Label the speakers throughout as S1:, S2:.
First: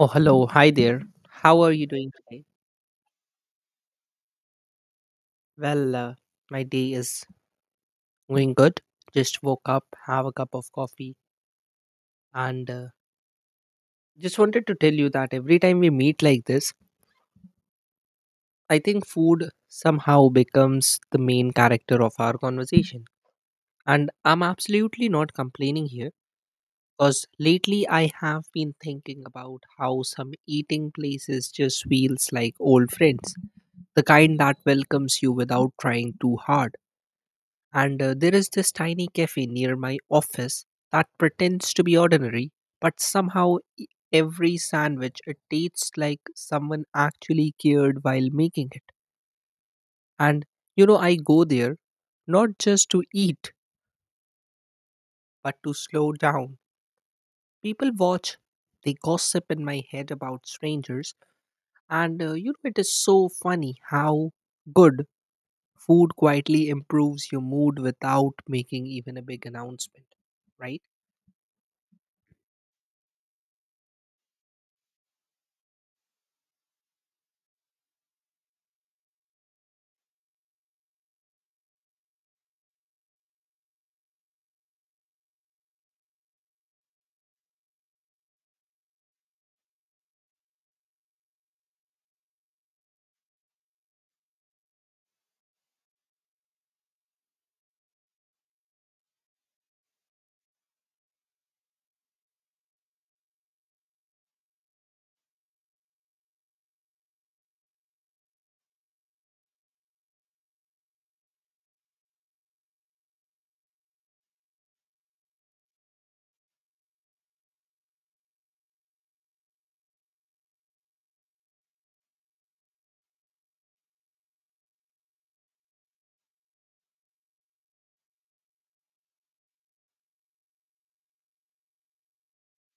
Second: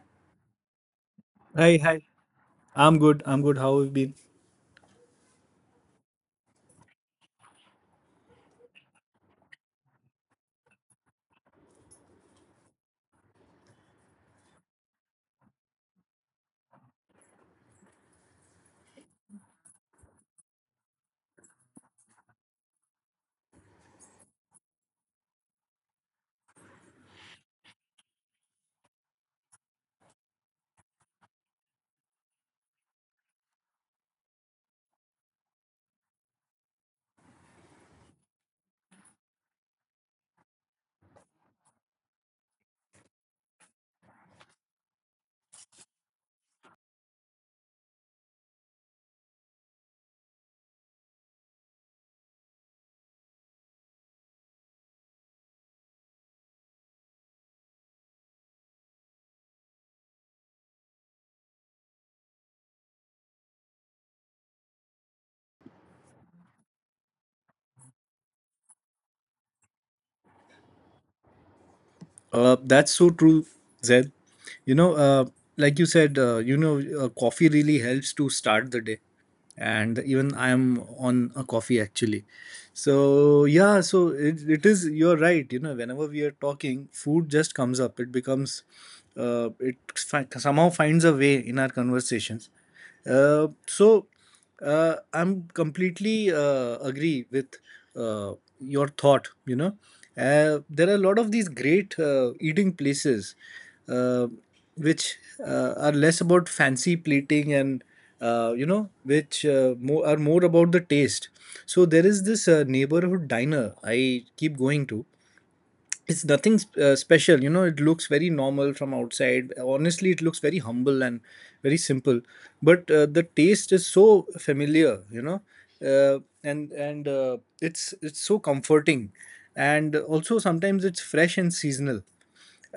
S1: Oh, hello. Hi there. How
S2: Hi,
S1: are you
S2: hi.
S1: doing today?
S2: I'm good. I'm good. How have you been?
S1: Well, my day is going good. Just woke up, have a cup of coffee, and just wanted to tell you that every time we meet like this, I think food somehow becomes the main character of our conversation. And I'm absolutely not complaining here because lately I have been thinking about how some eating places just feels like old friends, the kind that welcomes you without trying too hard. And there is this tiny cafe near my office that pretends to be ordinary, but somehow every sandwich it tastes like someone actually cared while making it. And you know, I go there not just to eat, but to slow down. People watch, they gossip in my head about strangers, and it is so funny how good food quietly improves your mood without making even a big announcement, right?
S2: That's so true, Zed. You know, uh, like you said, coffee really helps to start the day. And even I am on a coffee actually. So, yeah, so it is, you're right. You know, whenever we are talking, food just comes up. It becomes, somehow finds a way in our conversations. Uh, so, I'm completely agree with uh, your thought, you know. There are a lot of these great eating places, uh, which are less about fancy plating and, are more about the taste. So there is this neighborhood diner I keep going to. It's nothing special, you know. It looks very normal from outside. Honestly, it looks very humble and very simple. But the taste is so familiar, you know. And It's so comforting, and also sometimes it's fresh and seasonal.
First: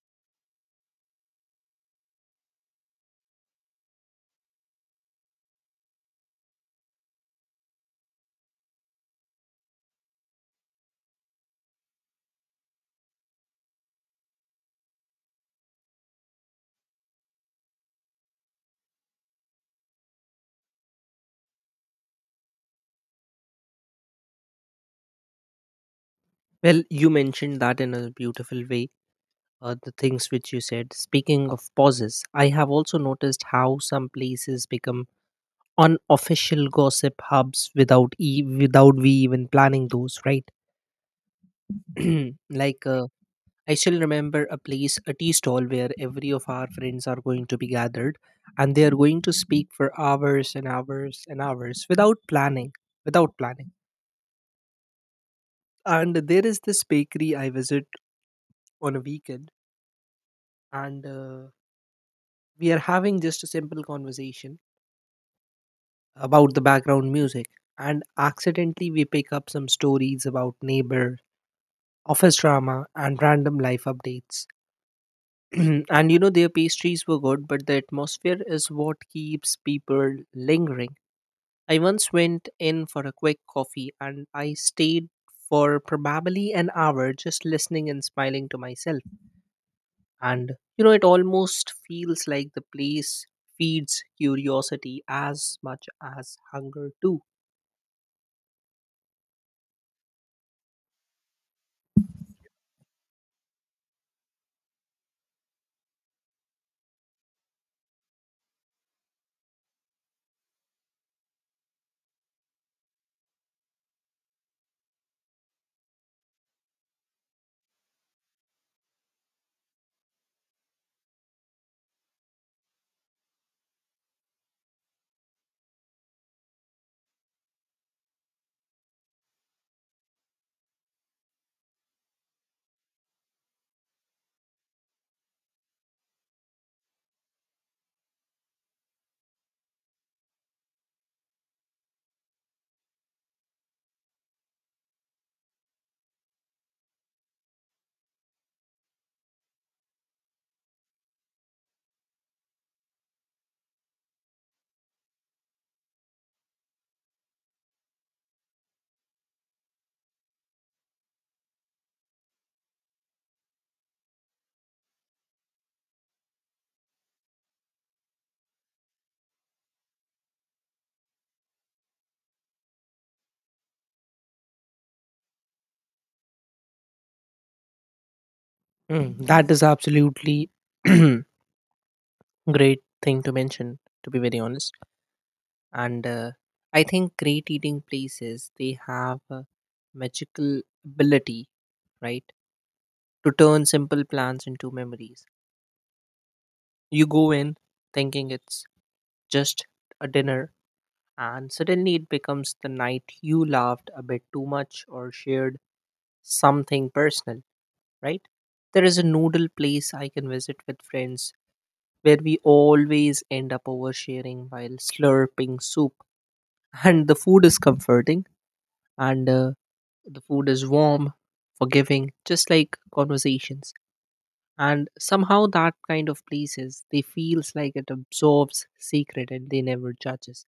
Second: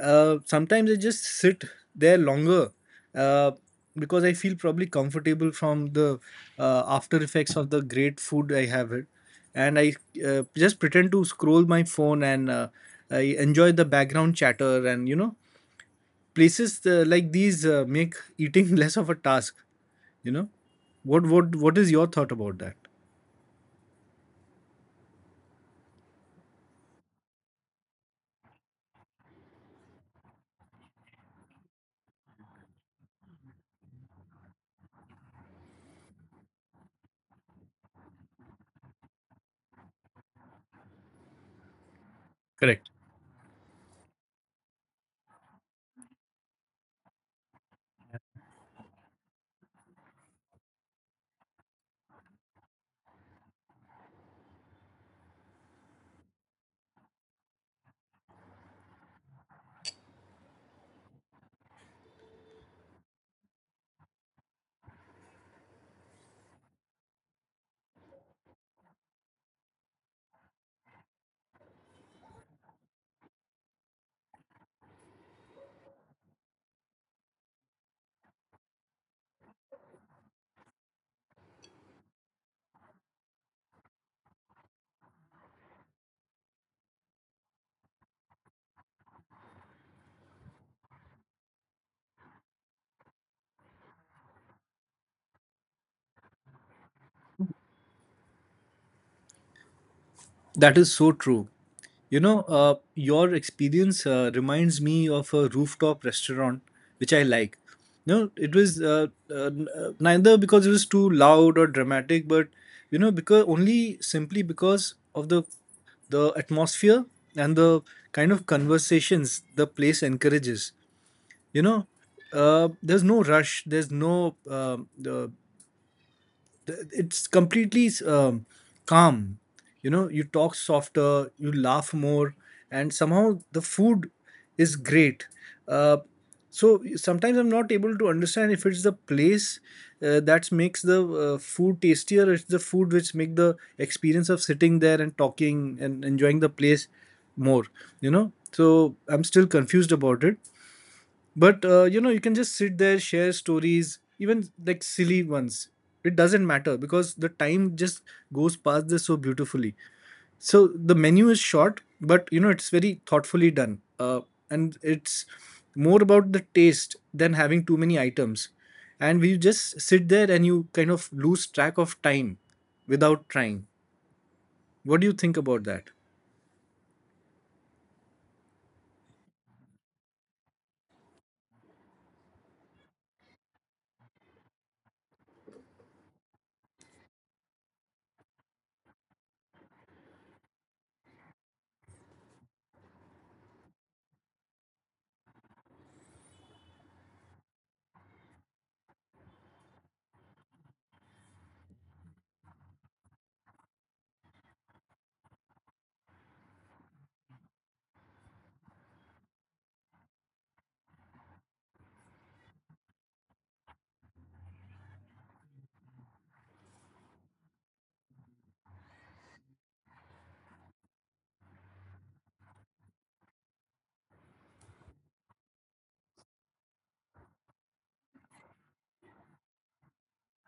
S2: Sometimes I just sit there longer uh, because I feel probably comfortable from the after effects of the great food I have it. And I just pretend to scroll my phone, and I enjoy the background chatter. And you know, places like these make eating less of a task, you know. What what is your thought about that?
S1: Well, you mentioned that in a beautiful way, the things which you said. Speaking of pauses, I have also noticed how some places become unofficial gossip hubs without without we even planning those, right? like
S2: Correct.
S1: uh, I still remember a place, a tea stall where every of our friends are going to be gathered, and they are going to speak for hours and hours and hours without planning, without planning. And there is this bakery I visit on a weekend, and we are having just a simple conversation about the background music and accidentally we pick up some stories about neighbor office drama and random life updates. And you know their pastries were good but the atmosphere is what keeps people lingering. I once went in for a quick coffee and I stayed for probably an hour just listening and smiling to myself. And you know it almost feels like the place feeds curiosity as much as hunger too.
S2: That is so true. You know, your experience reminds me of a rooftop restaurant which I like. No, it was neither because it was too loud or dramatic, but you know, because only simply because of the atmosphere and the kind of conversations the place encourages. You know, there's no rush. There's no it's completely calm. You know, you talk softer, you laugh more, and somehow the food is great. uh, so sometimes I'm not able to understand if it's the place that makes the food tastier, or it's the food which make the experience of sitting there and talking and enjoying the place more, you know. So I'm still confused about it. But you know, you can just sit there, share stories, even like silly ones. It doesn't matter because the time just goes past this so beautifully. So the menu is short, but you know, it's very thoughtfully done. And it's more about the taste than having too many items. And we just sit there, and you kind of lose track of time without trying. What do you think about that?
S1: Mm, that is absolutely great thing to mention to be very honest. And I think great eating places they have a magical ability, right, to turn simple plans into memories. You go in thinking it's just a dinner and suddenly it becomes the night you laughed a bit too much or shared something personal, right? There is a noodle place I can visit with friends where we always end up oversharing while slurping soup. And the food is comforting and the food is warm, forgiving, just like conversations. And somehow that kind of places, they feels like it absorbs secret and they never judges.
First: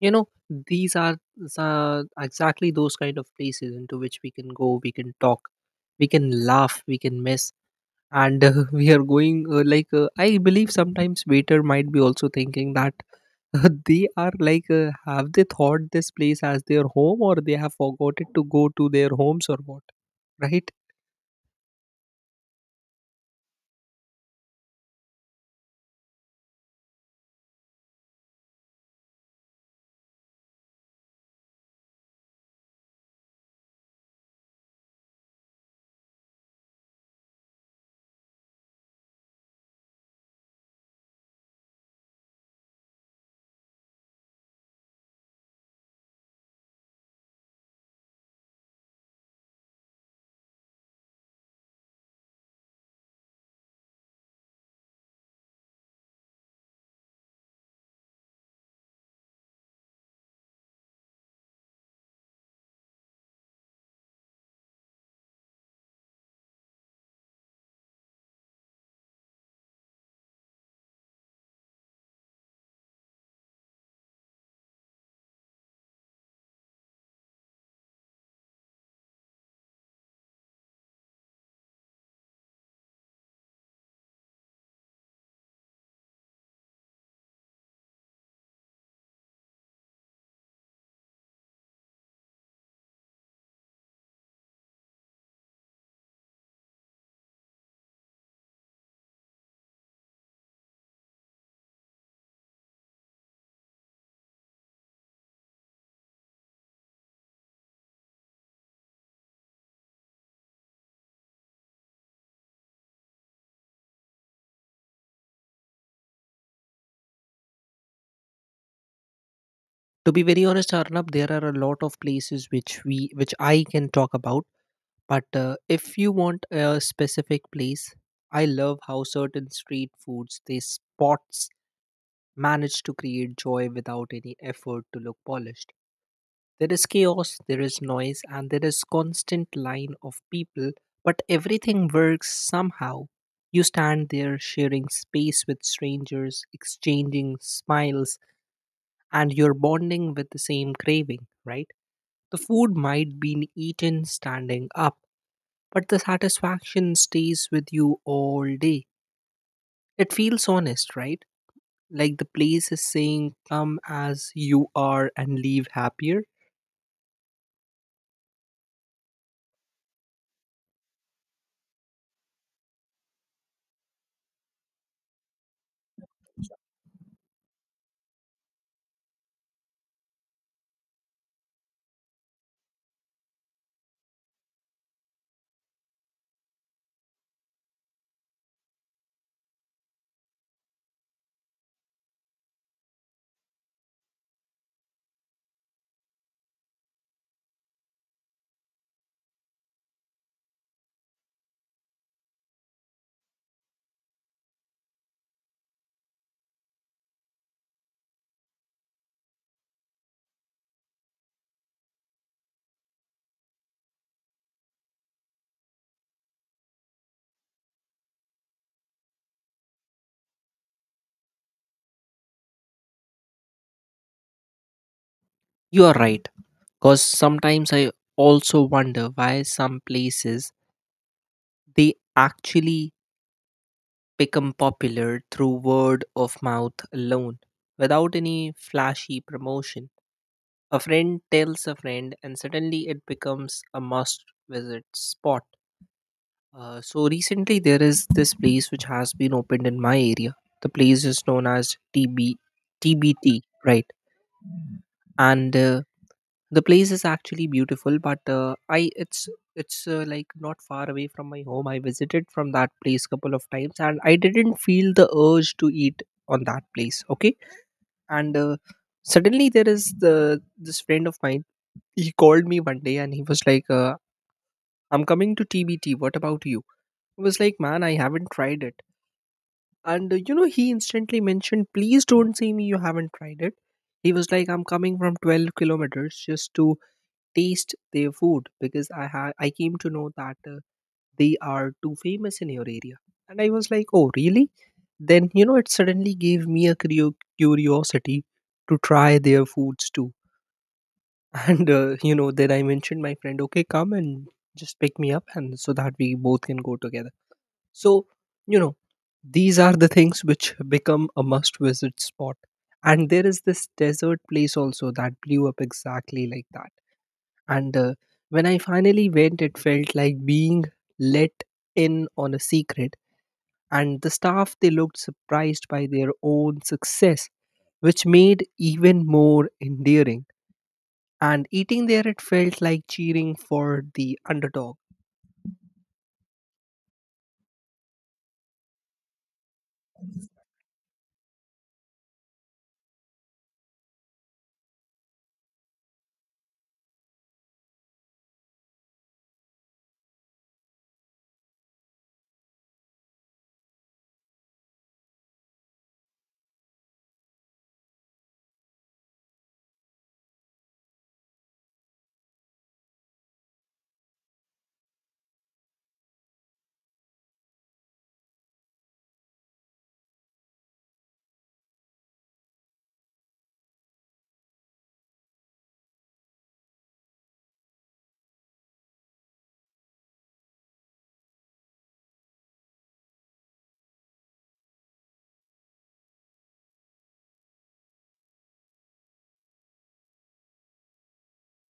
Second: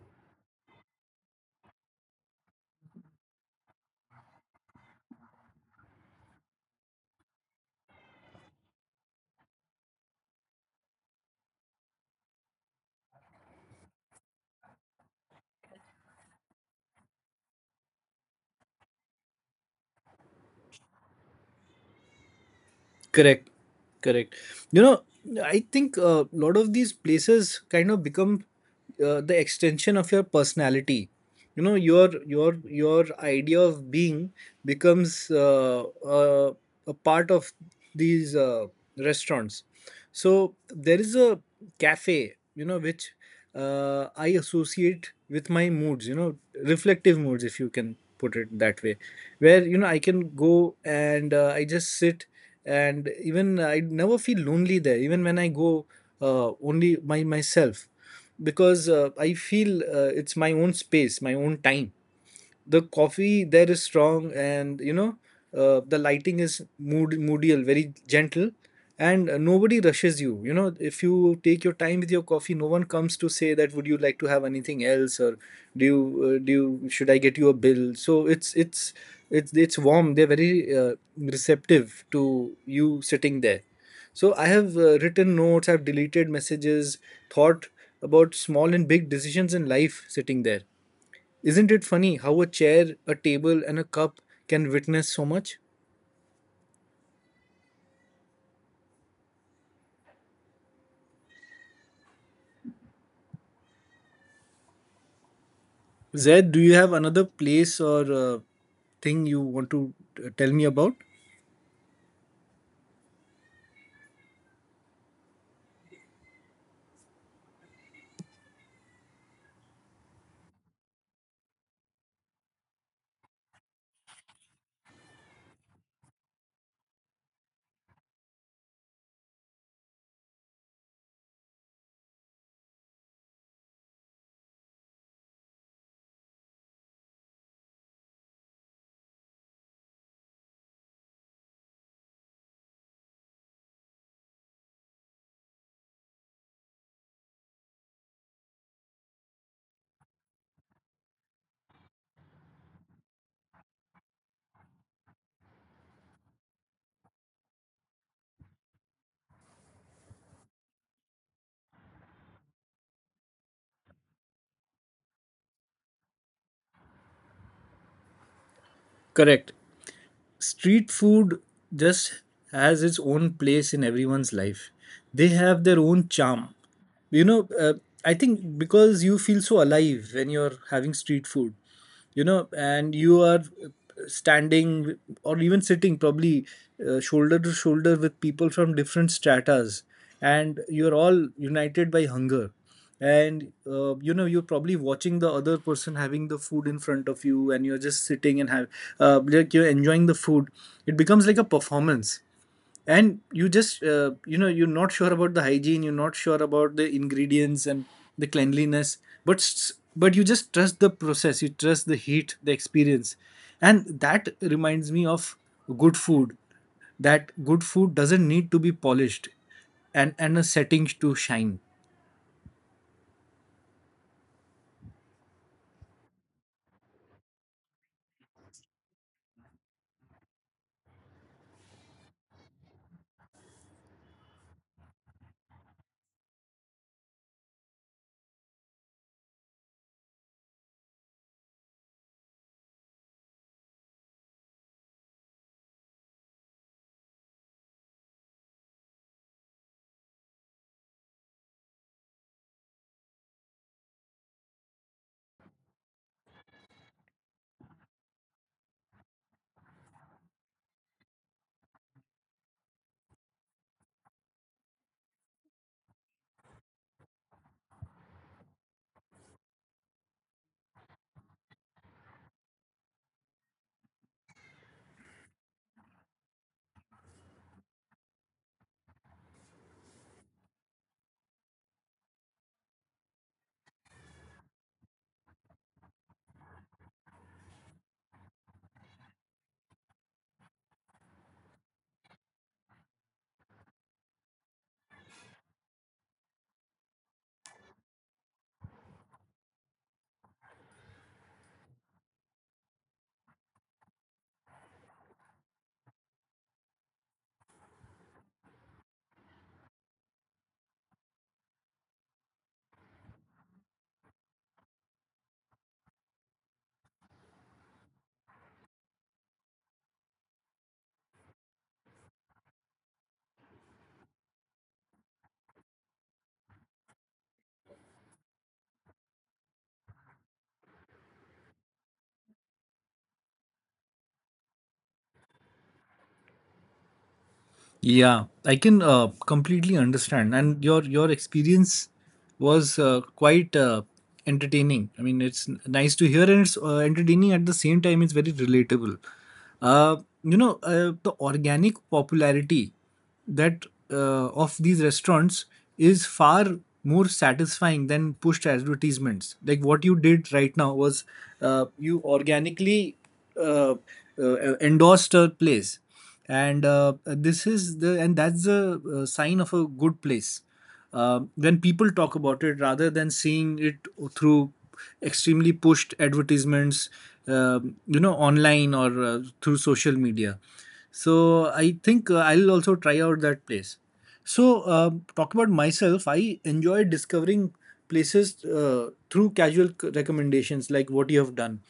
S1: You know, these are exactly those kind of places into which we can go, we can talk, we can laugh, we can miss and we are going like I believe sometimes waiter might be also thinking that they are like have they thought this place as their home or they have forgotten to go to their homes or what, right?
S2: Correct, correct. You know, I think a lot of these places kind of become the extension of your personality. You know, your idea of being becomes a part of these restaurants. So there is a cafe, you know, which I associate with my moods, you know, reflective moods, if you can put it that way, where, you know, I can go, and I just sit, and even I never feel lonely there, even when I go only by myself, because I feel it's my own space, my own time. The coffee there is strong, and you know, the lighting is mood moodial, very gentle. And nobody rushes you. You know, if you take your time with your coffee, no one comes to say that would you like to have anything else, or do you uh, do should I get you a bill. So it's warm. They're very receptive to you sitting there. So I have written notes, I've deleted messages, thought about small and big decisions in life sitting there. Isn't it funny how a chair, a table, and a cup can witness so much? Zed, do you have another place or thing you want to tell me about?
S1: To be very honest, Arnab, there are a lot of places which I can talk about. But if you want a specific place, I love how certain street foods, they spots manage to create joy without any effort to look polished. There is chaos, there is noise, and there is constant line of people, but everything works somehow. You stand there sharing space with strangers, exchanging smiles, and you're bonding with the same craving, right? The food might be eaten standing up, but the satisfaction stays with you all day. It feels honest, right? Like the place is saying, come as you are and leave happier.
S2: Correct. Street food just has its own place in everyone's life. They have their own charm. You know, I think because you feel so alive when you're having street food, you know, and you are standing or even sitting probably shoulder to shoulder with people from different stratas, and you're all united by hunger. And you know, you're probably watching the other person having the food in front of you, and you're just sitting and have like you're enjoying the food. It becomes like a performance. And you just you know, you're not sure about the hygiene, you're not sure about the ingredients and the cleanliness, but you just trust the process, you trust the heat, the experience. And that reminds me of good food, that good food doesn't need to be polished and a setting to shine.
S1: You are right, because sometimes I also wonder why some places they actually become popular through word of mouth alone without any flashy promotion. A friend tells a friend, and suddenly it becomes a must visit spot. So, recently, there is this place which has been opened in my area. The place is known as T B T, right? And the place is actually beautiful but I it's like not far away from my home. I visited from that place couple of times and I didn't feel the urge to eat on that place, okay. And suddenly there is the this friend of mine. He called me one day and he was like I'm coming to tbt, what about you? I was like, man, I haven't tried it. And you know he instantly mentioned please don't say me you haven't tried it. He was like I'm coming from 12 kilometers just to taste their food because I came to know that they are too famous in your area, and I was like, oh really? Then you know it suddenly gave me a curiosity to try their foods too. And you know then I mentioned my friend, okay, come and just pick me up, and so that we both can go together. So you know these are the things which become a must visit spot. And there is this desert place also that blew up exactly like that. And when I finally went, it felt like being let in on a secret. And the staff, they looked surprised by their own success, which made even more endearing. And eating there, it felt like cheering for the underdog.
S2: Yeah, I can completely understand, and your experience was quite entertaining. I mean, it's nice to hear, and it's entertaining at the same time. It's very relatable. Uh, the organic popularity that of these restaurants is far more satisfying than pushed advertisements. Like what you did right now was you organically uh, endorsed a place, and this is the and that's the sign of a good place. When people talk about it rather than seeing it through extremely pushed advertisements, you know, online or through social media. So I think I'll also try out that place. So talk about myself. I enjoy discovering places through casual recommendations, like what you have done.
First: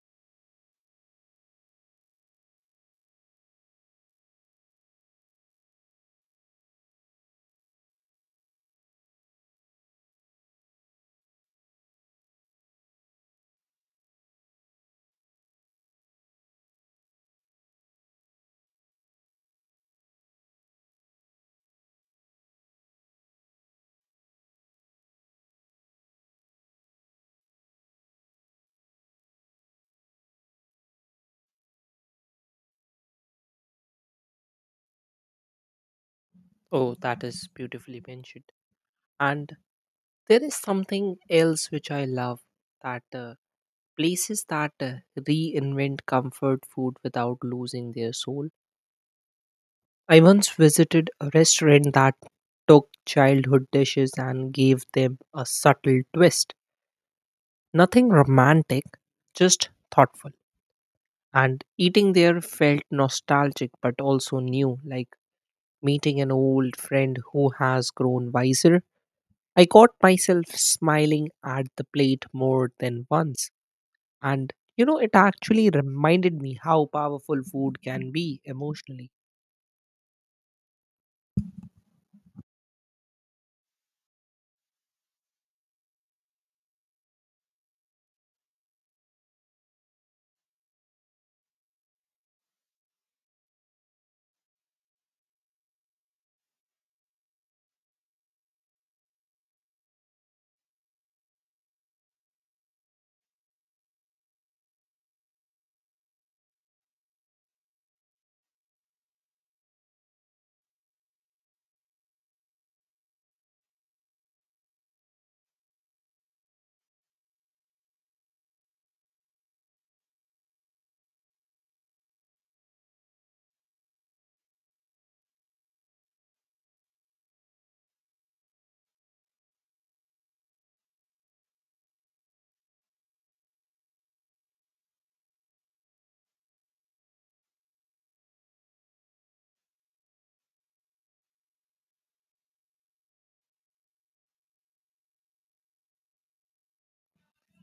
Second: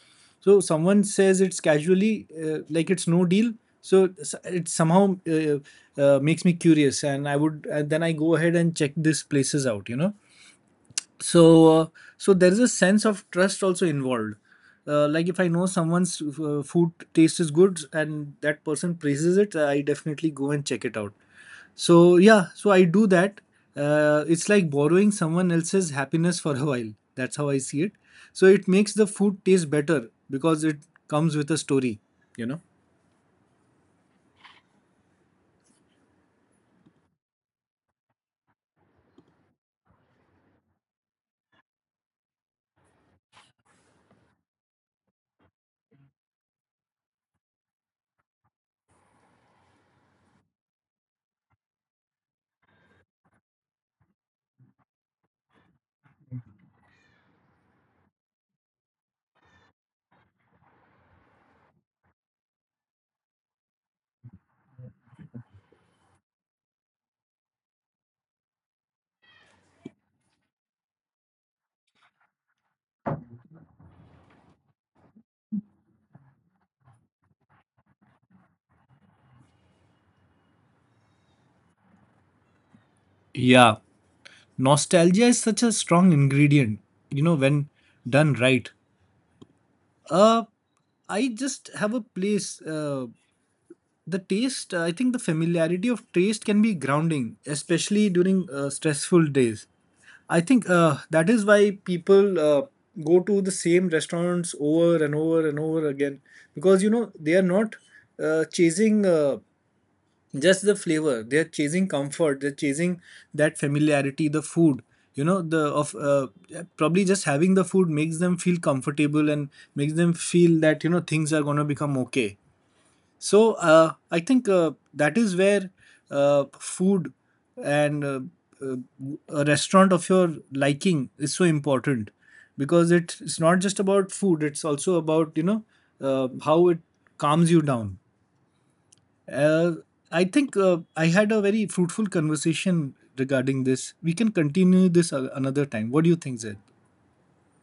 S2: So someone says it's casually, like it's no deal. It somehow makes me curious, and then I go ahead and check these places out. You know, so so there is a sense of trust also involved, like if I know someone's food taste is good and that person praises it, I definitely go and check it out. So yeah, so I do that. It's like borrowing someone else's happiness for a while. That's how I see it. So it makes the food taste better because it comes with a story, you know.
S1: Oh, that is beautifully mentioned. And there is something else which I love, that places that reinvent comfort food without losing their soul. I once visited a restaurant that took childhood dishes and gave them a subtle twist. Nothing romantic, just thoughtful. And eating there felt nostalgic but also new, like meeting an old friend who has grown wiser. I caught myself smiling at the plate more than once. And you know, it actually reminded me how powerful food can be emotionally.
S2: Yeah, nostalgia is such a strong ingredient, you know, when done right. Uh, I just have a place. The taste, I think the familiarity of taste can be grounding, especially during stressful days. I think that is why people go to the same restaurants over and over and over again, because you know they are not chasing. Just the flavor, they're chasing comfort, they're chasing that familiarity, the food, you know, the of probably just having the food makes them feel comfortable and makes them feel that you know things are going to become okay. So I think that is where food and uh, a restaurant of your liking is so important, because it's not just about food, it's also about you know how it calms you down. uh, I think I had a very fruitful conversation regarding this. We can continue this another time. What do you think, Zed?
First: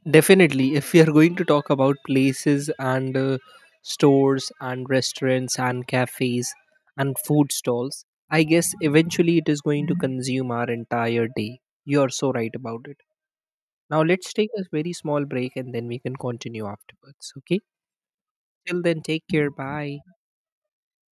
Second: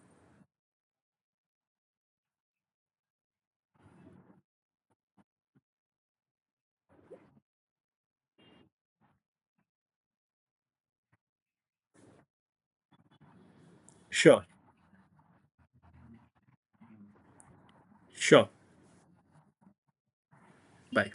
S1: Definitely, if we are going to talk about places and stores and restaurants and cafes and food stalls, I guess eventually it is going to consume our entire day. You are so right about it. Now, let's
S2: Sure,
S1: take a very small break and then we can continue afterwards. Okay?
S2: sure.
S1: Till then, take care. Bye.
S2: Bye.